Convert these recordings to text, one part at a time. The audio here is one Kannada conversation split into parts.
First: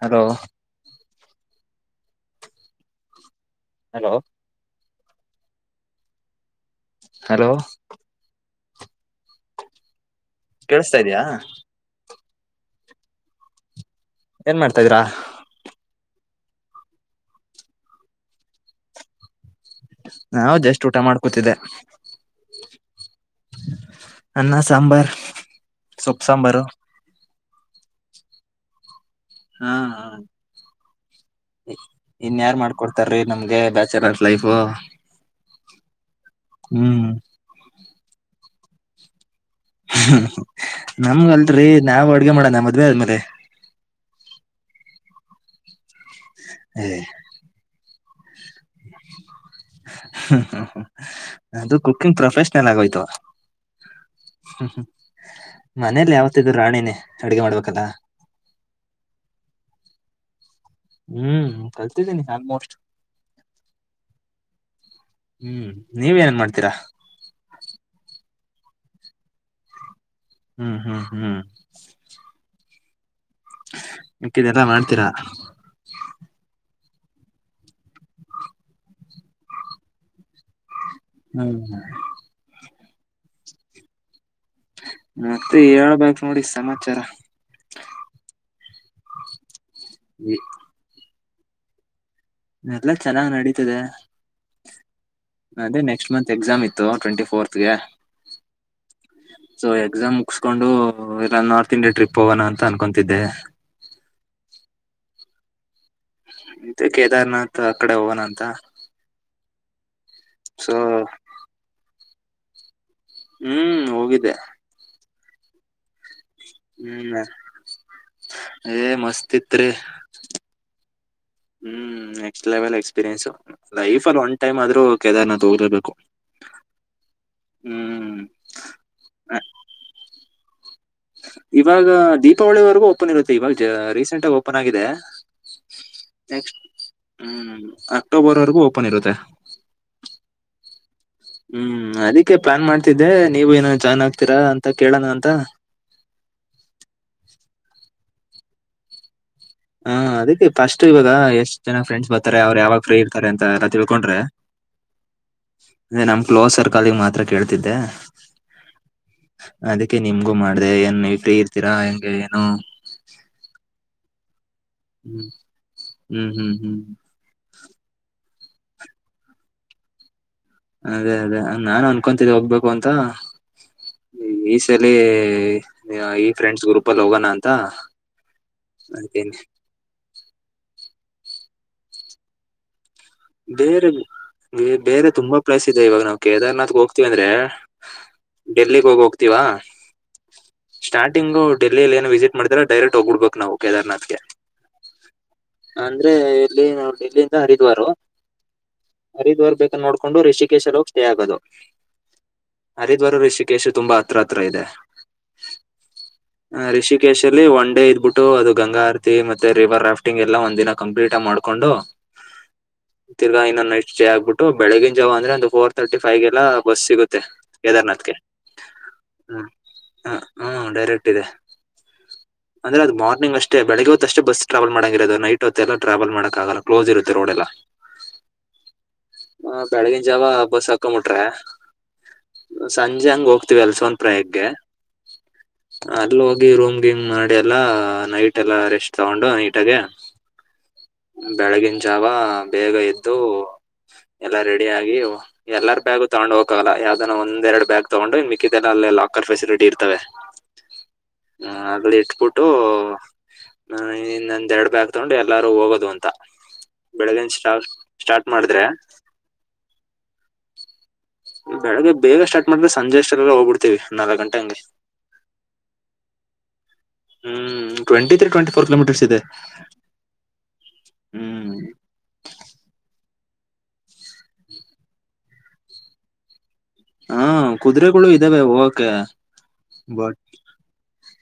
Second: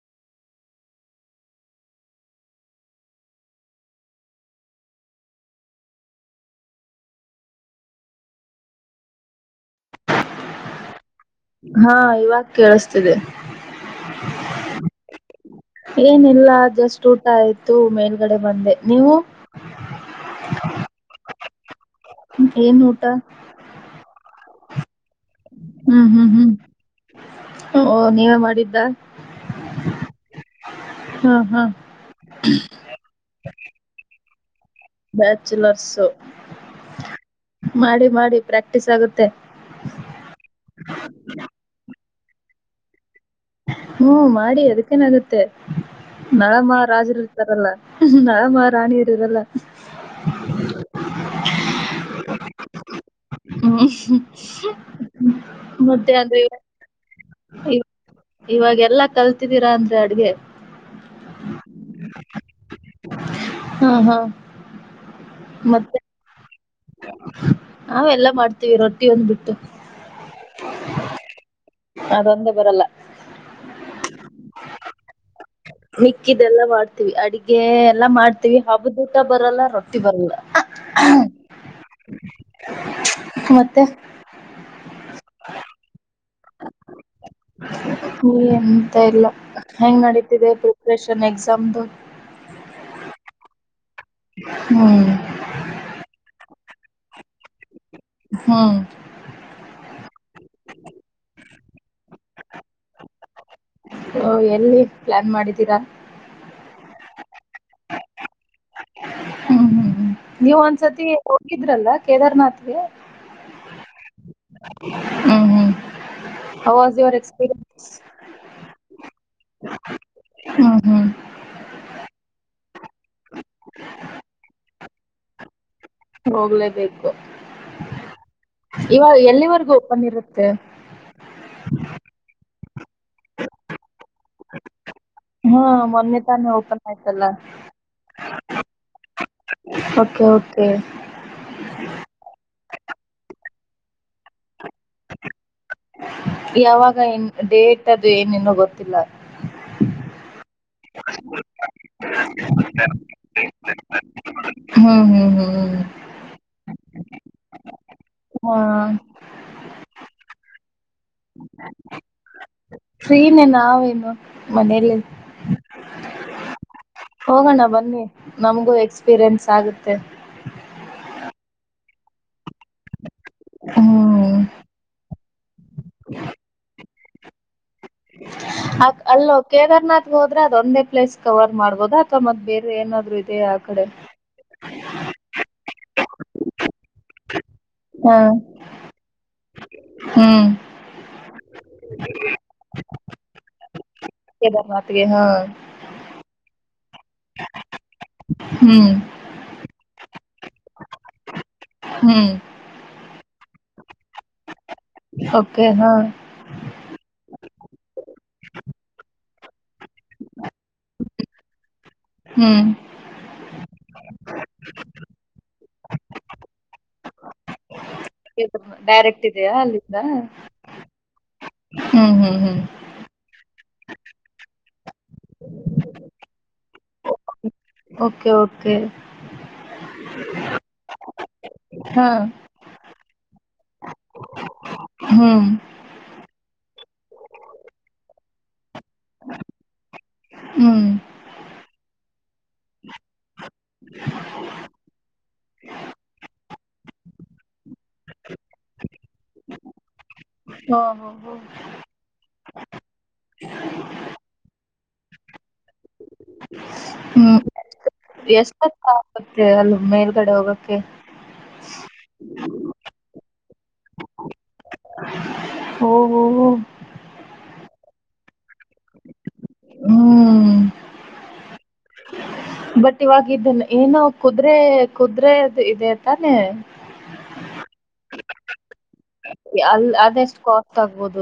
ಹಲೋ ಹಲೋ ಹಲೋ ಕೆಸ ಹಾ ಇವಾಗ ಕೇಳಿಸ್ತಿದೆ ಏನ್ ಮಾಡ್ತಾ ಇದೀರಾ ಏನ ಇಲ್ಲ ಜಸ್ಟ್ ಊಟ ಆಯ್ತು ಮೇಲ್ಗಡೆ ಬಂದೆ ನೀವು ನಾ ಜಷ್ಟ್ ಊಟ ಮಾಡ್ಕೊತಿದ್ದೆ ಏನ್ ಊಟ ಅನ್ನ ಸಾಂಬಾರ್ ಹ್ಮ್ ಹ್ಮ್ ಸೊಪ್ಪು ಹ್ಮ್ ಸಾಂಬಾರು ಓ ನೀವೇ ಮಾಡಿದ್ದ. ಹಾ ಹ ಹ್ಮ್ ಹ್ಮ್ ಇ ಇನ್ಯಾರ್ ಮಾಡ್ಕೊಡ್ತಾರ್ರೀ ನಮ್ಗೆ ಬ್ಯಾಚುಲ ಲೈಫು ಬ್ಯಾಚುಲರ್ಸು ಹ್ಮ್ ಮಾಡಿ ಮಾಡಿ ಪ್ರಾಕ್ಟಿಸ್ ಆಗುತ್ತೆ. ಹ್ಮ ನಮ್ಗ ಅಲ್ರಿ ನಾವ್ ಅಡ್ಗೆ ಮಾಡಣ ಮದ್ವೆ ಆದ್ಮೇಲೆ. ಹ್ಮ ಮಾಡಿ ಅದಕ್ಕೇನ್ ಆಗತ್ತೆ ನಳಮ ರಾಜರ ಇರ್ತಾರಲ್ಲ ನಾ ಮ ರಾಣಿಯರ ಇರಲ್ಲ. ಚೆನ್ನಾಗ್ ಹೋಯ್ತು. ಹ್ಮ್. ಹ್ಮ್ ಹ್ಮ್ ಮನೇಲ ಮತ್ತೆ ಯಾವತ್ತಿದ್ರು ರಾಣನೇ ಅಡಗೆ ಮಾಡ್ಬೇಕಲ್ಲ. ಇವಾಗೆಲ್ಲಾ ಕಲ್ತಿದ್ದೀರಾ ಅಂದ್ರೆ ಅಡ್ಗೆ. ಹ್ಮ್ ಕಲ್ತಿದ್ದೀನಿ ಆಲ್ಮೋಸ್ಟ್. ಹಾ ಹಾ ಹ್ಮ್ ನೀವ ಏನನ್ ಮಾಡ್ತೀರಾ. ನಾವ್ ಎಲ್ಲಾ ಮಾಡ್ತೀವಿ ರೊಟ್ಟಿ ಒಂದ್ಬಿಟ್ಟು. ಹ್ಮ್ ಹ್ಮ್ ಹ್ಮ್ ಅದೊಂದೇ ಬರಲ್ಲ ಮಿಕ್ಕಿದೆಲ್ಲ ಮಾಡ್ತೀರಾ. ಮಿಕ್ಕಿದೆಲ್ಲ ಮಾಡ್ತೀವಿ ಅಡಗೆ ಎಲ್ಲಾ ಮಾಡ್ತೀವಿ ಹಬ್ಬದೂಟ ಬರಲ್ಲ ರೊಟ್ಟಿ ಬರಲ್ಲ ಹ್ಮ್ ಹ್ಮ ಮತ್ತೆ ಮತ್ತೆ ಹೇಳ್ಬೇಕ ನೋಡಿ ಸಮಾಚಾರ. ನೀ ಎಂತ ಇಲ್ಲ ಹೆಂಗ್ ನಡೀತಿದೆ ಪ್ರಿಪ್ರೇಷನ್ ಎಕ್ಸಾಮ್ದು. ಎಲ್ಲ ಚೆನ್ನಾಗ್ ನಡೀತದೆ ಹ್ಮ್ ಅದೆ ನೆಕ್ಸ್ಟ್ ಮಂತ್ ಎಕ್ಸಾಮ್ ಇತ್ ಇತ್ತು ಟ್ವೆಂಟಿ ಫೋರ್ತ್ ಗೆ. ಹ್ಮ್ ಸೊ ಎಕ್ಸಾಮ್ ಮುಗಸ್ಕೊಂಡು ಎಲ್ಲ ನಾರ್ತ್ ಇಂಡಿಯಾ ಟ್ರಿಪ್ ಹೋಗನ ಅಂತ್ ಅನ್ಕೊತಿದ್ದೆ. ಓ ಎಲ್ಲಿ ಪ್ಲಾನ್ ಮಾಡಿದ್ದೀರಾ. ಇದೆ ಕೇದಾರ್ನಾಥ್ ಆ ಕಡೆ ಹೋಗಣ ಅಂತ. ಹ್ಮ್ ಹ್ಮ್ ಹ್ಮ್ ನೀವ್ ಸೊ ಒಂದ್ಸತಿ ಹೋಗಿದ್ರಲ್ಲ ಕೇದಾರ್ನಾಥ್ಗೆ. ಹ್ಮ್ ಹೋಗಿದ್ದೆ. ಹ್ಮ್ ಹ್ಮ್ how was your hmm experience. ಏ ಮಸ್ತ್ ಇತ್ರಿ ಹ್ಮ್ ಹ್ಮ್ ಹ್ಮ್ ನೆಕ್ಸ್ಟ್ ಲೆವೆಲ್ ಎಕ್ಪೀರಿಯನ್ಸ್ ಲೈಫ ಅಲ್ಲಿ ಒನ್ ಟೈಮ್ ಆದ್ರೂ ಕದಾರ್ನಾಥ್ ಹೋಗ್ಲೇಬೇಕ. ಹೋಗ್ಲೇಬೇಕು ಹ್ಮ್ ಇವಾಗ ಎಲ್ಲಿವರ್ಗೂ ಓಪನ್ ಇರುತ್ತೆ. ಇವಾಗ ದೀಪಾವಳಿವರೆಗೂ ಓಪನ್ ಇರುತ್ತೆ ಇವಾಗ ಜ ರೀಸೆಂಟ್ ಆಗಿ ಓಪನ್ ಆಗಿದೆ. ಹಾ ಮೊನ್ನೆ ತಾನೇ ನೆಕ್ಸ್ಟ್ ಓಪನ್ ಆಯ್ತಲ್ಲ. ಹ್ಮ್ ಅಕ್ಟೋಬರ್ ವರೆಗೂ ಓಪನ್ ಇರುತ್ತೆ ಓಕೆ ಓಕೆ. ಹ್ಮ್ ಅದಿಕ್ಕೆ ಪ್ಲಾನ್ ಮಾಡ್ತಿದ್ದೆ ನೀವು ಏನ ಜಾಯ್ನ್ ಆಗ್ತೀರಾ ಅಂತ ಕೇಳೋಣ ಅಂತ ಯಾವಾಗ ಇನ್ ಡೇಟ್ ಅದು ಏನೇನೋ ಗೊತ್ತಿಲ್ಲ. ಹಾ ಅದಿಕ್ಕೆ ಫಸ್ಟ್ ಇವಾಗ ಎಷ್ಟ್ ಜನ ಫ್ರೆಂಡ್ಸ್ ಬರ್ತಾರೆ ಅವ್ರ ಯಾವಾಗ ಫ್ರೀ ಇರ್ತಾರೆ ಅಂತ ಎಲ್ಲ ತಿಳ್ಕೊಂಡ್ರೆ. ಹ್ಮ್ ಹ್ಮ್ ಹ್ಮ್ ಅದೆ ನಮ್ ಕ್ಲೋಸ್ ಸರ್ಕಲಿಗ್ ಮಾತ್ರ ಕೇಳ್ತಿದ್ದೆ. ಹಾ ಅದಿಕ್ಕೆ ನಿಮ್ಗೂ ಮಾಡ್ದೆ ಏನ್ ಹೇಳ್ ನೀವ್ ಫ್ರೀ ಇರ್ತೀರಾ ಹೆಂಗೆ ಏನು. ಫ್ರೀನೆ ನಾವೇನು ಮನೇಲಿ ಹ್ಮ್ ಹ್ಮ್ ಹ್ಮ್ ಹ್ಮ್ ಹೋಗಣ ಬನ್ನಿ. ನಮಗೂ ಎಕ್ಸ್ಪೀರಿಯನ್ಸ್ ಆಗತ್ತೆ. ಅದೇ ಅದೇ ನಾನು ಅನ್ಕೊತಿದ್ದೆ ಹೋಗ್ಬೇಕು ಅಂತ ಹ್ಮ್ ಈ ಸಲಿ. ಈ ಆ ಈ ಫ್ರೆಂಡ್ಸ್ ಗ್ರೂಪ್ ಅಲ್ಲಿ ಹೋಗಣ ಅಂತ. ಅ ಅಲ್ಲೋ ಅದೇನೆ ಕೇದಾರ್ನಾಥ್ಗ ಹೋದ್ರೆ ಅದೊಂದೇ ಪ್ಲೇಸ್ ಕವರ್ ಮಾಡಬೋದ ಅಥವಾ ಮತ್ ಬೇರೆ ಏನಾದ್ರ ಬೇರೆ ಬೆ ಬೇರೆ ತುಂಬಾ ಪ್ಲೇಸ್ ಇದೆ ಇವಾಗ ನಾವು ಕೇದಾರ್ನಾಥ್ ಹೋಗ್ತಿವಿ ಅಂದ್ರೆ. ಹಾ ಡೆಲ್ಲಿಗ ಹೋಗ ಹೋಗ್ತೀವಾ. ಹ್ಮ್ ಸ್ಟಾರ್ಟಿಂಗ್ ಡೆಲ್ಲಿಲ್ಲಿ ಏನು ವಿಸಿಟ್ ಮಾಡ್ತಾರ ಡೈರೆಕ್ಟ್ ಹೋಗ್ಬಿಡ್ಬೇಕು. ನಾವು ಕೇದಾರ್ನಾಥ್ಗೆ ಕೇದಾರ್ನಾಥ್ಗೆ ಹಾ ಅಂದ್ರೆ ಎಲ್ಲಿ ನೋ [unintelligible] ಇಲ್ಲಿಂದ ಹರಿದ್ವಾರ, ಹ್ಮ್ ಹರಿದ್ವಾರ್ ಬೇಕ ನೋಡಕೊಂಡು ರಿಷಿ ಷಿಕೇಶಗೆ ಸ್ಟೇ ಆಗೋದು ಹ್ಮ್ ಹರಿದ್ವಾರ ಋಷಿಕೇಶ ತುಂಬಾ ಹತ್ರತ್ರ ಇದೆ. ಓಕೆ ಹಾ ಹ ರಿಷಿಕೇಶ್ ಅಲ್ಲಿ ಒನ್ ಡೇ ಇದ್ಬಿಟ್ಟು ಅದು ಗಂಗಾ ಆರತಿ ಮತ್ತೆ ಮತ್ತೆ ರಿವರ್ ರಾಫ್ಟಿಂಗ್ ಎಲ್ಲ ಒಂದ ದಿನ ಕಂಪ್ಲೀಟ್ ಆ ಮಾಡ್ಕೊಂಡು. ಹ್ಮ್, ತಿರ್ಗಾ ಇನ್ನೊಂದು ನೈಟ್ ಸ್ಟೇ ಆಗ್ಬಿಟ್ಟು. ಬೆಳಿಗಿನ ಜಾವ ಅಂದ್ರೆ ಒಂದು ಫೋರ್ ತರ್ಟಿ ಫೈಗೆ ಎಲ್ಲ ಬಸ್ ಸಿಗುತ್ತೆ. ಯದಾರ್ನಾಥ್ ಡೈರೆಕ್ಟ್ ಇದೆಯಾ ಅಲ್ಲಿಂದ. ದೆ, ಹ್ಮ್ ಹ್ಮ್ ಹ್ಮ್ ಅಂದ್ರೆ ಅದು ಮಾರ್ನಿಂಗ್ ಅಷ್ಟೇ ಬೆಳಗ್ ಹೊತ್ತುಷ್ಟ ಬಸ್ ಟ್ರಾವಲ್ ಮಾಡಂಗಿರೋದು. ನೈಟ್ ಹೊತ್ತ ಎಲ್ಲಾ ಟ್ರಾವೆಲ್ ಮಾಡಕ ಆಗಲ್ಲ ಕಲೋಸ್ ಇರುತ್ತೆ ರೋಡ್ಲೇಲ್ಲಾ. ಓಕೆ ಓಕೆ ಹ ಬೆಳಗಿನ ಜಾವ ಬಸ್ ಹಾಕೊಂಬಿಟ್ರೆ, ಹಾ [inaudible] ಸಂಜೆ ಹಂಗ ಹೋಗ್ತಿವಿ ಅಲ್ಸೊನ್ ಪ್ರಯಕೆ ಹ್ಮ್ ಅಲ್ ಹಿ ರೂಮ್, ಹಿಂಗ್ ಮಾಡಿ ಎಲ್ಲಾ ನೈಟ್ ಎಲ್ಲಾ ರೆಸ್ಟ್, ತಗೊಂಡು ನೀಟಾಗೆ ಹ್ಮ್ ಬೆಳಗಿನ ಜಾವ ಬೇಗ ಎದ್ದು ಎಲ್ಲಾ ರೆಡಿ ಆಗಿ ಎಲ್ಲಾರ ಬ್ಯಾಗು ತಗೊಂಡ್ ಹೋಗಕಾಗಲ್ಲ. ಯಾವ ನ ಒಂದೆರಡು ಬ್ಯಾಗ್ ತಗೊಂಡ್ರೆ ಮಿಕ್ಕದೇಲ್ಲೇ ಲಾಕರ್ ಫೆಸಿಲಿಟಿ ಇರ್ತವೆ. ಹಾ ಹಾ ಹಾ ಹ ಆಗ್ಲಿ ಇಟ್ಬಿಟ್ಟು ಇನ್ನಂದೆರಡ್ ಬಾಗ ತೊಗಂಡು ಎಲ್ಲಾರು ಹೋಗೋದು ಅಂತ. ಬೆಳಗಿನ ಸ್ಟಾರ್ಟ್ ಸ್ಟಾರ್ಟ್ ಮಾಡಿದ್ರೆ ಎಷ್ಟೋತ್ತೆ ಅಗತ್ಲ್ ಮೇಲ್ಗಡೆ ಹೋಗಕ್ಕೆ. ಬೆಳಗ್ಗೆ ಬೇಗ ಸ್ಟಾರ್ಟ್ ಮಾಡ್ರೆಸಂಜೆ ಅಷ್ಟಲ್ಲಿ ಹೋಗ್ಬಿಡ್ತೇವಿ ನಾಲ್ಕ್ ಗಂಟೆ ಹಂಗೆ. ಹೋ [unintelligible] ಹ್ಮ್ twenty three twenty four kilometres ಇದೆ. ಹ್ಮ್ ಹ್ಮ್ ಬಟ್ ಇವಾಗ ಇದ ಏನೋ ಕುದುರೆೆ -ಕುದುರೆದು ಇದೆ ತಾನೆ. ಹಾ, ಕುದುರೆೆಗಳು ಇದ್ದಾವೆ ಹೋಗಕೆ. ಅ ಅದೆಷ್ಟು ಕಾಸ್ಟ್ ಆಗ್ಬೋದು.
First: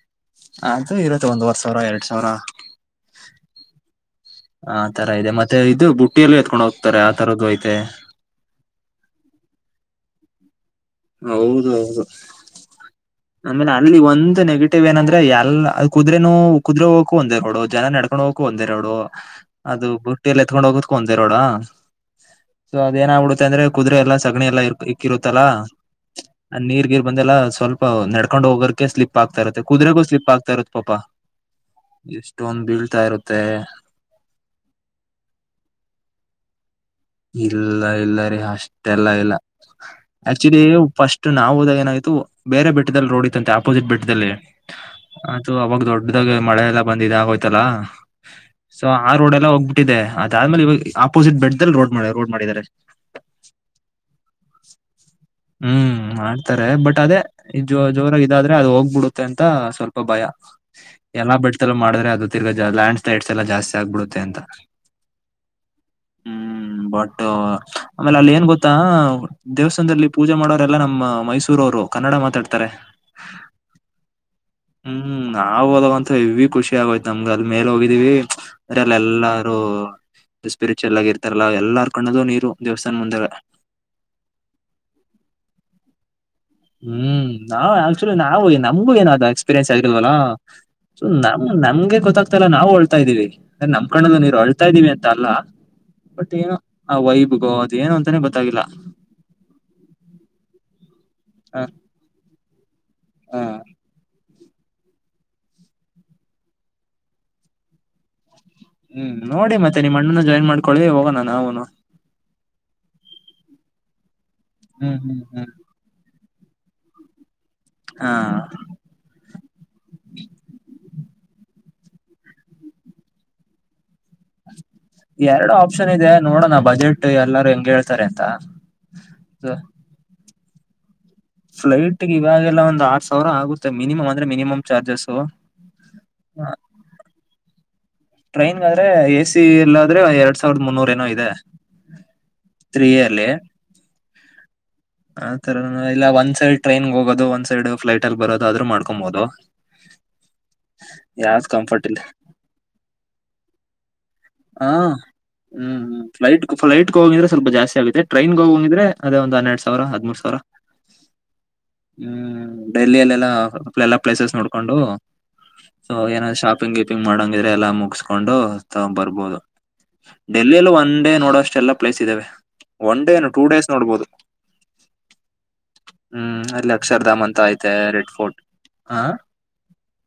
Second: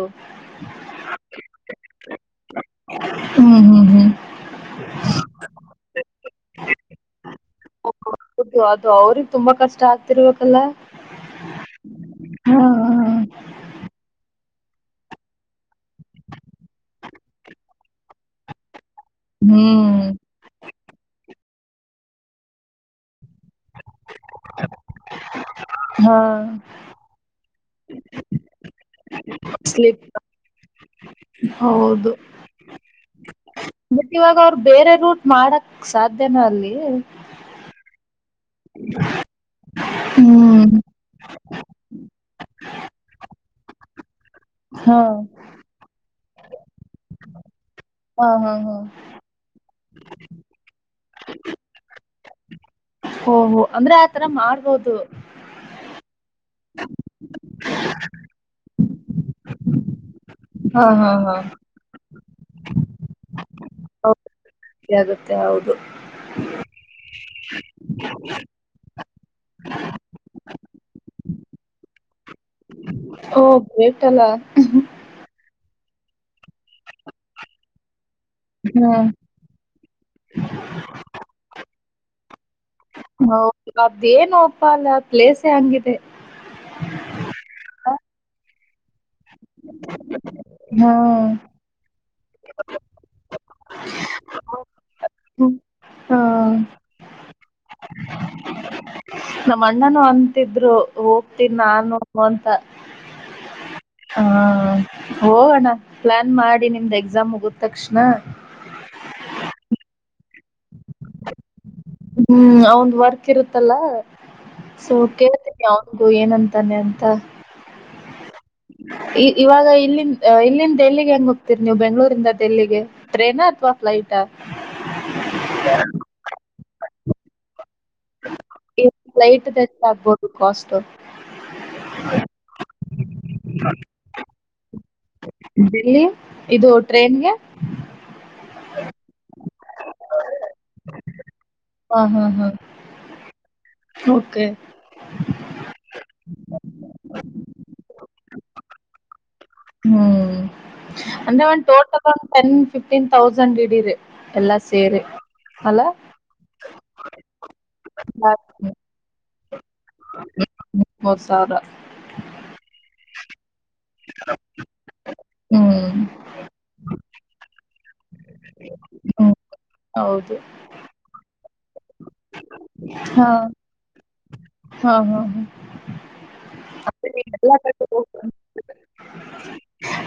ಆದ್ರು ಇರುತ್ತೆ ಒಂದುವರ್ ಸಾವಿರ, ಎರಡ್ ಸಾವಿರ ಹ್ಮ್ ಹ್ಮ್ ಹ್ಮ್ ಆ ತರ ಇದೆ ಮತ್ತೆ ಇದು ಬುಟ್ಟಿಯಲ್ಲಿ ಎತ್ಕೊಂಡ್ ಹೋಗ್ತಾರೆ. ಆ ತರದ್ದು ಐತೆ ಹದು [unintelligible] ಅದು ಅವ್ರಗ್ ತುಂಬಾ ಕಷ್ಟ ಆಗ್ತಿರ್ಬೇಕಲ್ಲಾ, ಹೌದು, ಹೌದು ಆಮೇಲೆ ಅಲ್ಲಿ ಒಂದು ದು ನೆಗೆಟಿವ್ ಏನಂದ್ರ ಎಲ್ಲಾ ಅ ಕುದು್ರೇನು, ಕುದು್ರೆ ಹೋಗಕು ಒಂದೆರೋಡು. ಜನ ನಡ್ಕೊಂಡ್ ಹೋಗಕು ಒಂದೆರೋಡು. ಅದು ಹ್ಮ್ ಬುಟ್ಟಿಯಲ್ಲಿ ಎತ್ಕೊಂಡ್ ಹೋಗಕು ಒಂದೆರೋಡ. ಸೊ ಅದೇಏನ ಆಗ್ಬಿಡುತ್ತೆ ಅಂದ್ರೆ ಕುದುರೆೆ ಎಲ್ಲಾ ಸಗಣಿ ಎಲ್ಲ ಇಕ್ಕಿರುತ್ತಲ್ಲಾ. ಹ್ಮ [inaudible] ನೀರ್- ಗಿರ್ ಬಂದೆಲ್ಲ ಸ್ವಲ್ಪ ನಡ್ಕೊಂಡ್ ಹೋಗರಿಕೆ ಸ್ಲಿಪ್ ಆಗ್ತಾ ಇರುತ್ತೆ. ಕುದುರೆಗೂ ಸ್ಲಿಪ್ ಆಗ್ತಾ ಇರುತ್ತ ಪಾಪಾ. ಹೌದು ಎಷ್ಟೊಂದ ಬೀಳ್ತಾ ಇರುತ್ತೆ [unintelligible] ಬಟ್ ಇವಾಗ, ಅವ್ರರು ಬೇರೆ ರೂಟ್ ಮಾಡಕ್ ಸಾಧ್ಯನ ಅಲ್ಲಿ, ಇಲ್ಲ, ಇಲ್ಲ ರಿ ಹ ಅಷ್ಟೇಲ್ಲ ಇಲ್ಲ ಆಕ್ಚುಲಿ ಹ್ಮ್ ಫಸ್ಟ್ ನಾವು ಹೋದಾಗ ಏನಾಯ್ತು ಬೇರೆ ಬೆಟ್ಟದಲ್ಲಿ ರೋಡ್ ಇತ್ತಂತೆ. ಆಪೋಸಿಟ್ ಬೆಟ್ಟದಲ್ಲಿ ಹಾ ಅದು ಅವಾಗ ದೊಡ್ಡ ಡಾಗ ಮಳೆ ಎಲ್ಲ ಬಂದಿದೆ ಇದಾಯ್ತಿಲ್ಲ ಹಾ ಹಾ ಹಾ ಸೊ ಆ ರೋಡ್ ಎಲ್ಲ ಹೋಗ್ಬಿ ಟ್ಟ ಇದೆ ಅದಾದ್ಮೇಲೆ ಇಗ ಆಪೋಸಿಟ್ ಬೆಡಲ್ಲಿ ರೋಡ್- ರೋಡ್ ಮಾಡಿದ್ದಾರೆ. ಓಹೋ, ಅಂದ್ರೆ ಆತರ ಮಾಡ್ಬೋದು. ಹ್ಮ್, ಮಾಡ್ತಾರೆ ಬಟ್ ಅದೇ ಈಜೋರಾಗ ಇದಾದ್ರೆ ಅದು ಹೋಗ್ಬಿಡುತ್ತೆ ಅಂತ ಸ್ವಲ್ಪ ಭಯ. ಹಾ ಹಾ ಹಾ ಎಲ್ಲಾ ಬೆಟ್ದಲ್ಲಿಮಾಡಿದ್ರೆ ಅದು ತಿರ್ಗ ಲ್ಯಾಂಡ್ ಸ್ಲೈಡ್ಸ್ ಎಲ್ಲ ಜಾಸ್ತಿ ಆಗ್ಬಿಡುತ್ತೆ ಹೌದು ಅಂತ. ಸರಿ ಆಗುತ್ತೆ ಹೌದು ಹ್ಮ್, ಬಟ್ ಆಮೇಲೆ ಅಲ್ಲಿ ಏನ್ ಗೊತ್ತಾ ದೇವಸ್ಥಾನದಲ್ಲಿ ಪೂಜೆ ಮಾಡೋರೆಲ್ಲಾ ನಮ್ಮ್ ಮೈಸೂರ ಅವರು ಕನ್ನಡ ಮಾತಾಡ್ತಾರೆ. ಒ ಬತಲ್ಲ ನಾವು ಹದೋಗ ಅಂತ ಇವಿ ಖುಷಿ ಆಗಯತ್ ನಮ್ಗೆ ಅಲ್ಲಿ ಮೇಲೆ ಹೋಗಿದಿವಿ ಅ್ರಲ್ಲ ಹ್ಮ್ ಎಲ್ಲಾರು ಸ್ಪಿರಿಚಲ್ ಆಗಿ ಇರ್ತಾರಲ್ಲ ಎಲ್ಲಾರ್ ಕಣ್ಣಲು ನೀರು ದೇವಸ್ಥಾನ ಮುಂದೆಲ್ಲ ಹೌದು ಅದೇನು ಅಪ್ಪ ಅಲ್ಲ ಪ್ಲೇಸ್ ಹಂಗಿದೆ. ಹ್ಮ್ ನಾವ ಆಕ್ಚುಲಿ ನಾವು ನಮಗು ಏನದ ಎಕ್ಸ್ಪೀರಿಯನ್ಸ್ ಆಗಲ್ವಲ್ಲ ಹಾ ನಮ್ ನಮಗೆ ಗೊತ್ತಾಗ ಲ್ಲ ನಾವು ಅಳ್ತಾ ಇದೀವಿ ನಮ್ಮ ಕಣ್ಣಲ್ಲ ನೀರು ಅಳ್ತಾ ಇದ್ದೀವಿ ಅಂತ ಅಲ್ಲಾ ಹ್ಮ್. ಹಾ ಬತ್ತ ಏನು ಆ ವೈಭಗೊ ನಮ್ಮ ಅಣ್ಣನ ಅಂತಿದ್ರು ಹೋಗ್ತೀನಿ ನಾನು ಅಂತ ಹಾ ಹ ಹೋಗಣ ಪ್ಲಾನ್ ಮಾಡಿ ನಿಮ್ದ ಎಕ್ಸಾಮ್ ಮುಗದ ತಕ್ಷಣ. ಹ್ಮ್ ನೋಡಿ ಮತ್ತೆ ನಿಮ್ಮ ಅಣ್ಣನ್ನ ಜಾಯಿನ್ ಮಾಡ್ಕೊಳ್ಳಿ ಹೋಗೋಣ ನಾವುನು ಹ್ಮ್ ಅವಂದ್ ವರ್ಕ್ ಇರುತ್ತಲ್ಲ ಸೊ ಹ್ಮ್ ಹ್ಮ್ ಹ್ಮ್ ಕೇಳ್ತೀನಿ ಅವನ್ಗು ಏನಂತ್ [unintelligible] ಹಾ ಇವಾಗ ಇಲ್ಲಿಂದ ಇಲ್ಲಿಂದ ಡೆಲ್ಲಿಗೆ ಹೆಂಗ ಹೋಗ್ತೀರಿ ನೀವು ಬೆಂಗಳೂರಿಂದ ಡೆಲ್ಲಿಗೆ ಟ್ರೇನಾ ಪ್ಲೈಟ್ ಎರಡು ಆಪ್ಷನ್ ಇದೆ ನೋಡೋಣ ಬಜೆಟ್ ಎಲ್ಲಾರೂ ಹೆಂಗ ಹೇಳ್ತ ಪ್ಲೈಟ್ ದ ಎಷ್ಟ ಆಗ್ಬೋದು ಕಾಸ್ಟ್ ಪ್ಲೈಟಗೆ ಇವಾಗೆಲ್ಲ ಒಂದು ಆರ್ ಸಾವಿರ ಆಗುತ್ತೆ ಮಿನಿಮಮ್ ಅಂದ್ರೆ ಮಿನಿಮಮ್ ಚಾರ್ಜಸ್ ಡೆಲ್ಲಿ ಇದು ಟ್ರೈನ್ಗೆ ಟ್ರೈನ್ಗೆ ಆದ್ರೆ ಎ ಸಿ ಇಲ್ಲಾದ್ರೆ ಎರಡ್ ಸಾವಿರದ ಮುನ್ನೂರ ಏನೋ ಇದೆ. ಹಾ ಹಾ ಸ್ತ್ರೀಯಲ್ಲಿ ಹ ಆ ತರ ಇಲ್ಲ ಒಂದ್ ಸೈಡ್ ಟ್ರೈನ್ ಹೋಗೋದು ಒಂದ ಸೈಡ್ ಪ್ಲೈಟ್ಲಿ ಬರೋದು ಆದ್ರೂ ಮಾಡ್ಕೊಬಹದು. ಹ್ಮ್ ಅಂದ್ರೆ ಒಂದ್ ಕಂಫರ್ಟ್ ಇಲ್ಲ ಟೋಟಲ್ ಟೆನ್ ಫಿಫ್ಟೀನ್ ಥೌಸಂಡ್ ಹಿಡೀರಿ ಎಲ್ಲಾ ಹಾ ಸೇರಿ ಹ್ಮ್ ಅಲ್ಲ ಹ್ಮ ಪ್ಲೈಟ್ ಪ್ಲೈಟ್ಗೆ ಹೋಗಿದ್ರೆ ಸ್ವಲ್ಪ ಜಾಸ್ತಿ ಆಗುತ್ತ ಟ್ರೈನ್ಗೆ ಹೋಗಗಿದ್ರೆ ಒಂದ ಹನ್ನರಡ್ ಸಾವ ಸಾವಿರ ಹದಮೂರು ಸಾವಿರ ಮೂವತ್ ಸಾವಿರ ಹ್ಮ ಡೆಲ್ಲಿಲ್ಲಲ್ಲ ಪ್ಲೇಸಸ್ ನೋಡ್ಕೊಂಡು ಸೊ ಹ್ಮ್ ಏನಾದ್ರೂ ಶಾಪಿಂಗ್ ಗಿಪಿಂಗ್ ಮಾಡೋಂಗಿದ್ರೆ ಎಲ್ಲ ಮುಗಸಿ ಕಕೊಂಡು ಹ್ಮ್ ತೊಂಬರ್ಬಹುದು ಹೌದು ಡೆಲ್ಲಿಲ್ಲಿ ಒಂದ ಡೇ ನೋಡೋಷ್ಟ ಎಲ್ಲ ಪ್ಲೇಸ್ ಇದಾವೆ ಒನ್ ಡೇನು ಹಾ ಟೂ ಡೇಸ್ ನೋಡ್ಬಹದು. ಹಾ ಹಾ ಹಾ ಹ್ಮ್ ಅಲ್ಲಿ ಅಂದ್ರೆ ಅಕ್ಷರಧಾಮ್ ನೀವ್ ಅಂತ ಎಲ್ಲಾ ಐತೆ ಕಡೆ ರೆಡ್ ಹೋಗ್ ಫೋರ್ಟ್ ಹ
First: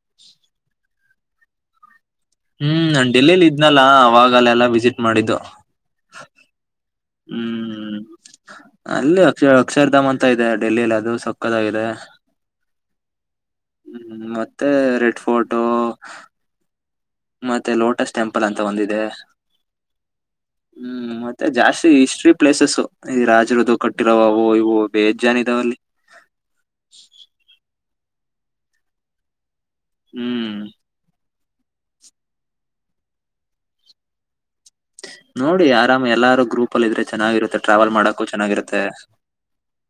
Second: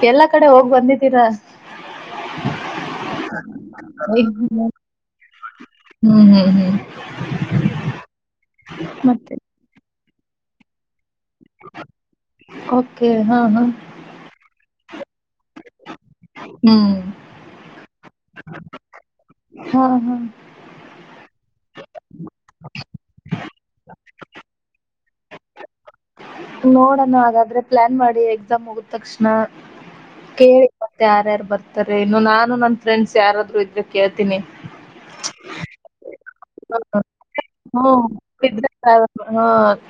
ಎಲ್ಲಾ ಕಡೆ ಹೋಗಿ ಬಂದಿದ್ದೀರಾ. ಹ್ಮ್ ನ ಡೆಲ್ಲಿಲಿ ಇದ್ನಲ್ಲ ಹ್ಮ್ ಅವಾಗಲ್ಲಲ್ಲ ವಿಸಿಟ್ ಮಾಡಿದ್ದು ಹ್ಮ್ ಹ್ಮ್ ಹ್ಮ್ ಅಲ್ಲಿ ಮತ್ತೆ ಅಕ್ಷ ಅಕ್ಷರಧಾಮ್ ಅಂತ ಇದೆ ಡೆಲ್ಲಿಲಿ ಅದು ಸಕ್ಕದಾಗಿದೆ ಓಕೆ ಹಾ ಹಾ ಹ್ಮ್ ಮತ್ತೆ ರೆಡ್ ಫೋಟೋ ಹ್ಮ್ ಮತ್ತೆ ಲೋಟಸ್ ಟೆಂಪಲ್ ಅಂತ ಒಂದಿದೆ. ಹಾ ಹಾ ಹ್ಮ್ ಮತ್ತೆ ಜಾಸ್ತಿ ಹಿಸ್ಟರಿ ಪ್ಲೇಸಸ್ಸು ಈ ರಾಜರುದುು ಕಟ್ಟಿರೋವು ಅವು ಇವು ಬೇಜ್ ಜಾನ್ ಇದಾವ ಅಲ್ಲಿ. ನೋಡೋಣ ಹಾಗಾದ್ರೆ ಪ್ಲಾನ್ ಮಾಡಿ ಎಕ್ಸಾಮ್ ಮುಗದ ತಕ್ಷಣ ಹ್ಮ್ ಕೇಳಿ ಫಸ್ಟ್ ಯಾರ್ಯಾರ ಬರ್ ತಾರೆ ಇನ್ನು ನಾನು ನನ್ ಫ್ರೆಂಡ್ಸ್ ಯಾರಾದ್ರು ಇದ್ರೆ ಕೇಳ್ತೀನಿ ನೋಡಿ ಆರಾಮ ಎಲ್ಲಾರು ಗ್ರೂಪ್ ಅಲ್ಲಿ ಇದ್ರೆ ಚೆನ್ನಾಗಿ ಹ್ಮ ಹ ಗ್ರೂಪ್ ಇದ್ರೆ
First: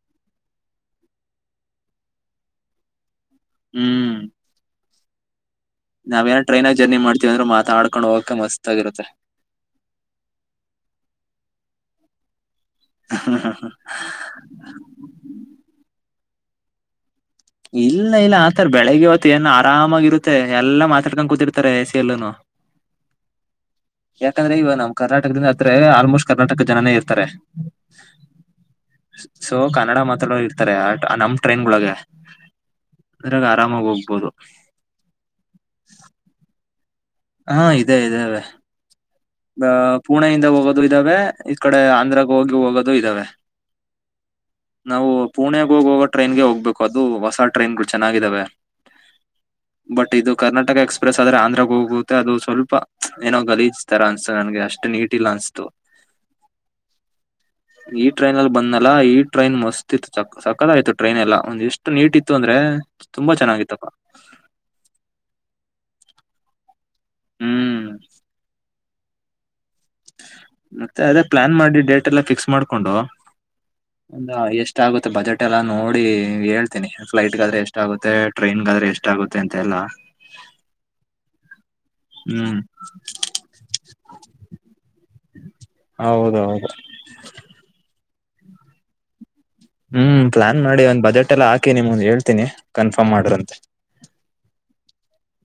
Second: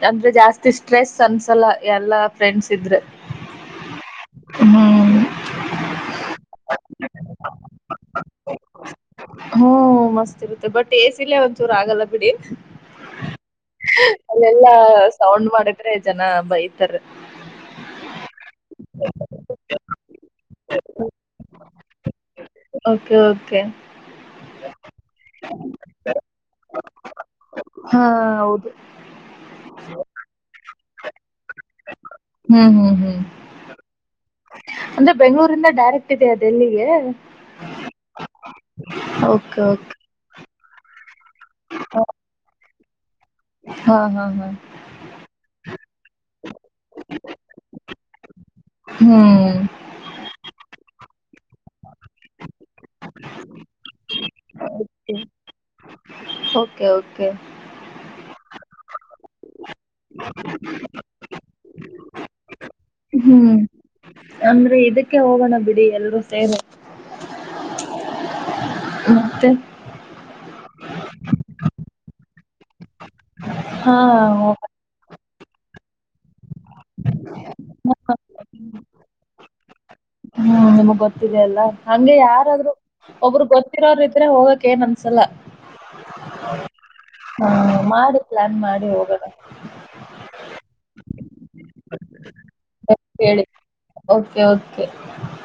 ಅಂದ್ರೆ ಜಾಸ್ತಿ ಸ್ಟ್ರೆಸ್ ಅನ್ಸಲ್ಲ ಎಲ್ಲಾ ಫ್ರೆಂಡ್ಸ್ ಇದ್ರೆ ಹ್ಮ್ ನಾವೇಏನ ಟ್ರೈನ್ಗ ಜರ್ನಿ ಮಾಡ್ತೀವ ಅಂದ್ರರು ಮಾತಾಡ್ಕೊಂಡ್ ಹೋಗಕ ಮಸ್ತ್ ಆಗಿರುತ್ತೆ. ಹ ಮಸ್ತ್ ಇರುತ್ತ ಬಟ್ ಎಶಿ ಒಂದಚೂರು ಆಗಲ್ಲ ಬಿಡಿ ಅಲ್ಲೆಲ್ಲಾ ಸೌಂಡ್ ಮಾಡಿದ್ರೆ ಜನ ಬೈತಾರ ಇಲ್ಲ ಇಲ್ಲ ಆತರ ಬೆಳಿಗ್ಗೆ ಹೊತ್ತು ಏನ್ ಆರಾಮಾಗಿರುತ್ತೆ ಎಲ್ಲಾ ಮಾತಾಡ್ಕೊಂಡ್ ಕೂತಿರ್ತಾರೆ ಎಸ ಎಲ್ಲನು ಓಕೆ ಓಕೆ ಯಾಕಂದ್ರೆ ಇವ ನಮ್ ಕರ್ನಾಟಕದಿಂದ ಹತ್ರ ಆಲ್ಮೋಸ್ಟ್ ಕರ್ನಾಟಕ ಜನನೇ ಇರ್ತಾರೆ ಹಾ ಹೌದು ಸೊ ಕನ್ನಡ ಮಾತ್ರ ಇರ್ತಾರೆ ನಮ್ ಟ್ರೆನ್ ಹ್ಮ್ ಹ್ಮ್ ಹ್ಮ್ ಅದ್ರಾಗ ಆರಾಮಾಗಿ ಹೋಗ್ಬೋದು ಅಂದ್ರೆ ಬೆಂಗ್ಗಳೂರಿಂದ ಡೈರೆಕ್ಟ್ ಇದೆಯದೆೆಲ್ಲಿಗೆ ಹಾ ಇದದೆ ಇದದೆವೆ ಓಕೆ ಓಕೆ ಪುಣೆಯಿಂದ ಹೋಗೋದು ಇದ್ದಾವೆ ಈ ಕಡೆ ಆಂಧ್ರಾಗ ಹೋಗಿ ಹೋಗೋದು ಇದ್ದಾವೆ ಹಾ ಹಾ ಹಾ ನಾವು ಪುಣಗ ಹೋಗುವಾಗ ಟ್ರೈನ್ಗೆ ಹೋಗ್ಬೇಕು ಅದು ಹೊಸ ಟ್ರೈನ್ ಗ ಚೆನ್ನಾಗಿದ್ದಾವೆ ಹ್ಮ್ ಬಟ್ ಇದು ಕರ್ನಾಟಕ ಎಕ್ಸ್ಪ ್ರಸ್ ಆದ್ರ ಆಂಧ್ರಾಗ ಹೋಗುತ್ತೆ ಅದು ಸ್ವಲ್ಪ ಏನೋ ಗಲೀತಾರ ಅನ್ಸ್ತು ನನ್ಗೆ ಅಷ್ಟು ನೀಟ್ ಇಲ್ಲ ಅಸಸ್ತು ಓಕೆ ಓಕೆ ಬಂದ್ಲ್ಲಾ ಈ ಟ್ರೈನ್ ಮಸ್ತ್ ಇತ್ತು ಸ ಸಕಲ ಆಯ್ತು ಟ್ರೈನ್ ಎಲ್ಲ ಒಂದ್ ಎಷ್ಟು ನೀಟ್ ಇತ್ತು ಅಂದ್ರೆ ತುಂಬಾ ಹ್ಮ್ ಚೆನ್ನಾಗಿತ್ತಪ್ಪ ಅಂದ್ರೆ ಇದಕ್ಕೆ ಹೋಗೋಣ ಬಿಡಿ ಎಲ್ರೂ ಸೇರೆ ಹ್ಮ್ ಮತ್ತೆ ಮತ್ತೆ ಅದೇ ಪ್ಲಾನ್ ಮಾಡಿ ಡೇಟ್ ಎಲ್ಲಾ ಫಿಕ್ಸ್ ಮಾಡ್ಕೊಂಡು ಹಾ ಒ ಹೋಗೋಣ. ಎಷ್ಟ ಆಗುತ್ತೆ ಬಜೆಟ್ ಇ ಎಲ್ಲಾ ನೋಡಿ ಹೇಳ್ತೀನಿ ಫ್ಲೈಟ್ಗಾದ್ರೆ ಎಷ್ಟಾಗುತ್ತೆ ಟ್ರೈನ್ಗಾದ್ರೆ ಎಷ್ಟ ಆಗುತ್ತೆ ಅಂತೆ ಎಲ್ಲಾ ಹ ನಿಮ್ಗ್ ಗೊತ್ತಿದ ಅಲ್ಲಾ ಹಂಗೆ ಯಾರಾದ್ರರು ಒಬ್ಬರು ಗೊತ್ತಿರೋರು ಇದ್ರೆ ಹೋಗಕ್ ಏನ್ ಅನ್ಸಲ್ಲ ಹೌ ಹ್ಮ ಮಾಡಿ ಪ್ಲಾನ್ ಮಾಡಿ ಹೋಗೋಣ ಹ್ಮ್ ಪ್ಲಾನ್ ಮಾಡಿ ಒಂದ್ ಬಜೆಟ್ ಎಲ್ಲಾ ಹಾಕಿ ನಿಮಂದ್ ಹೇಳ್ತೀನಿ ಕನ್ಫರ್ಮ್ ಹೇಳಿ ಮಾಡ್ರಂತೆ ಓಕೆ ಓಕೆ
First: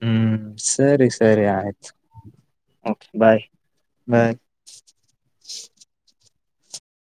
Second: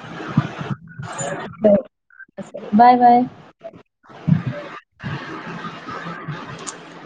ಹ್ಮ್ ಸರಿ ಸರಿ ಆಯ್ತು ಬಾಯ್ ಬಾಯ್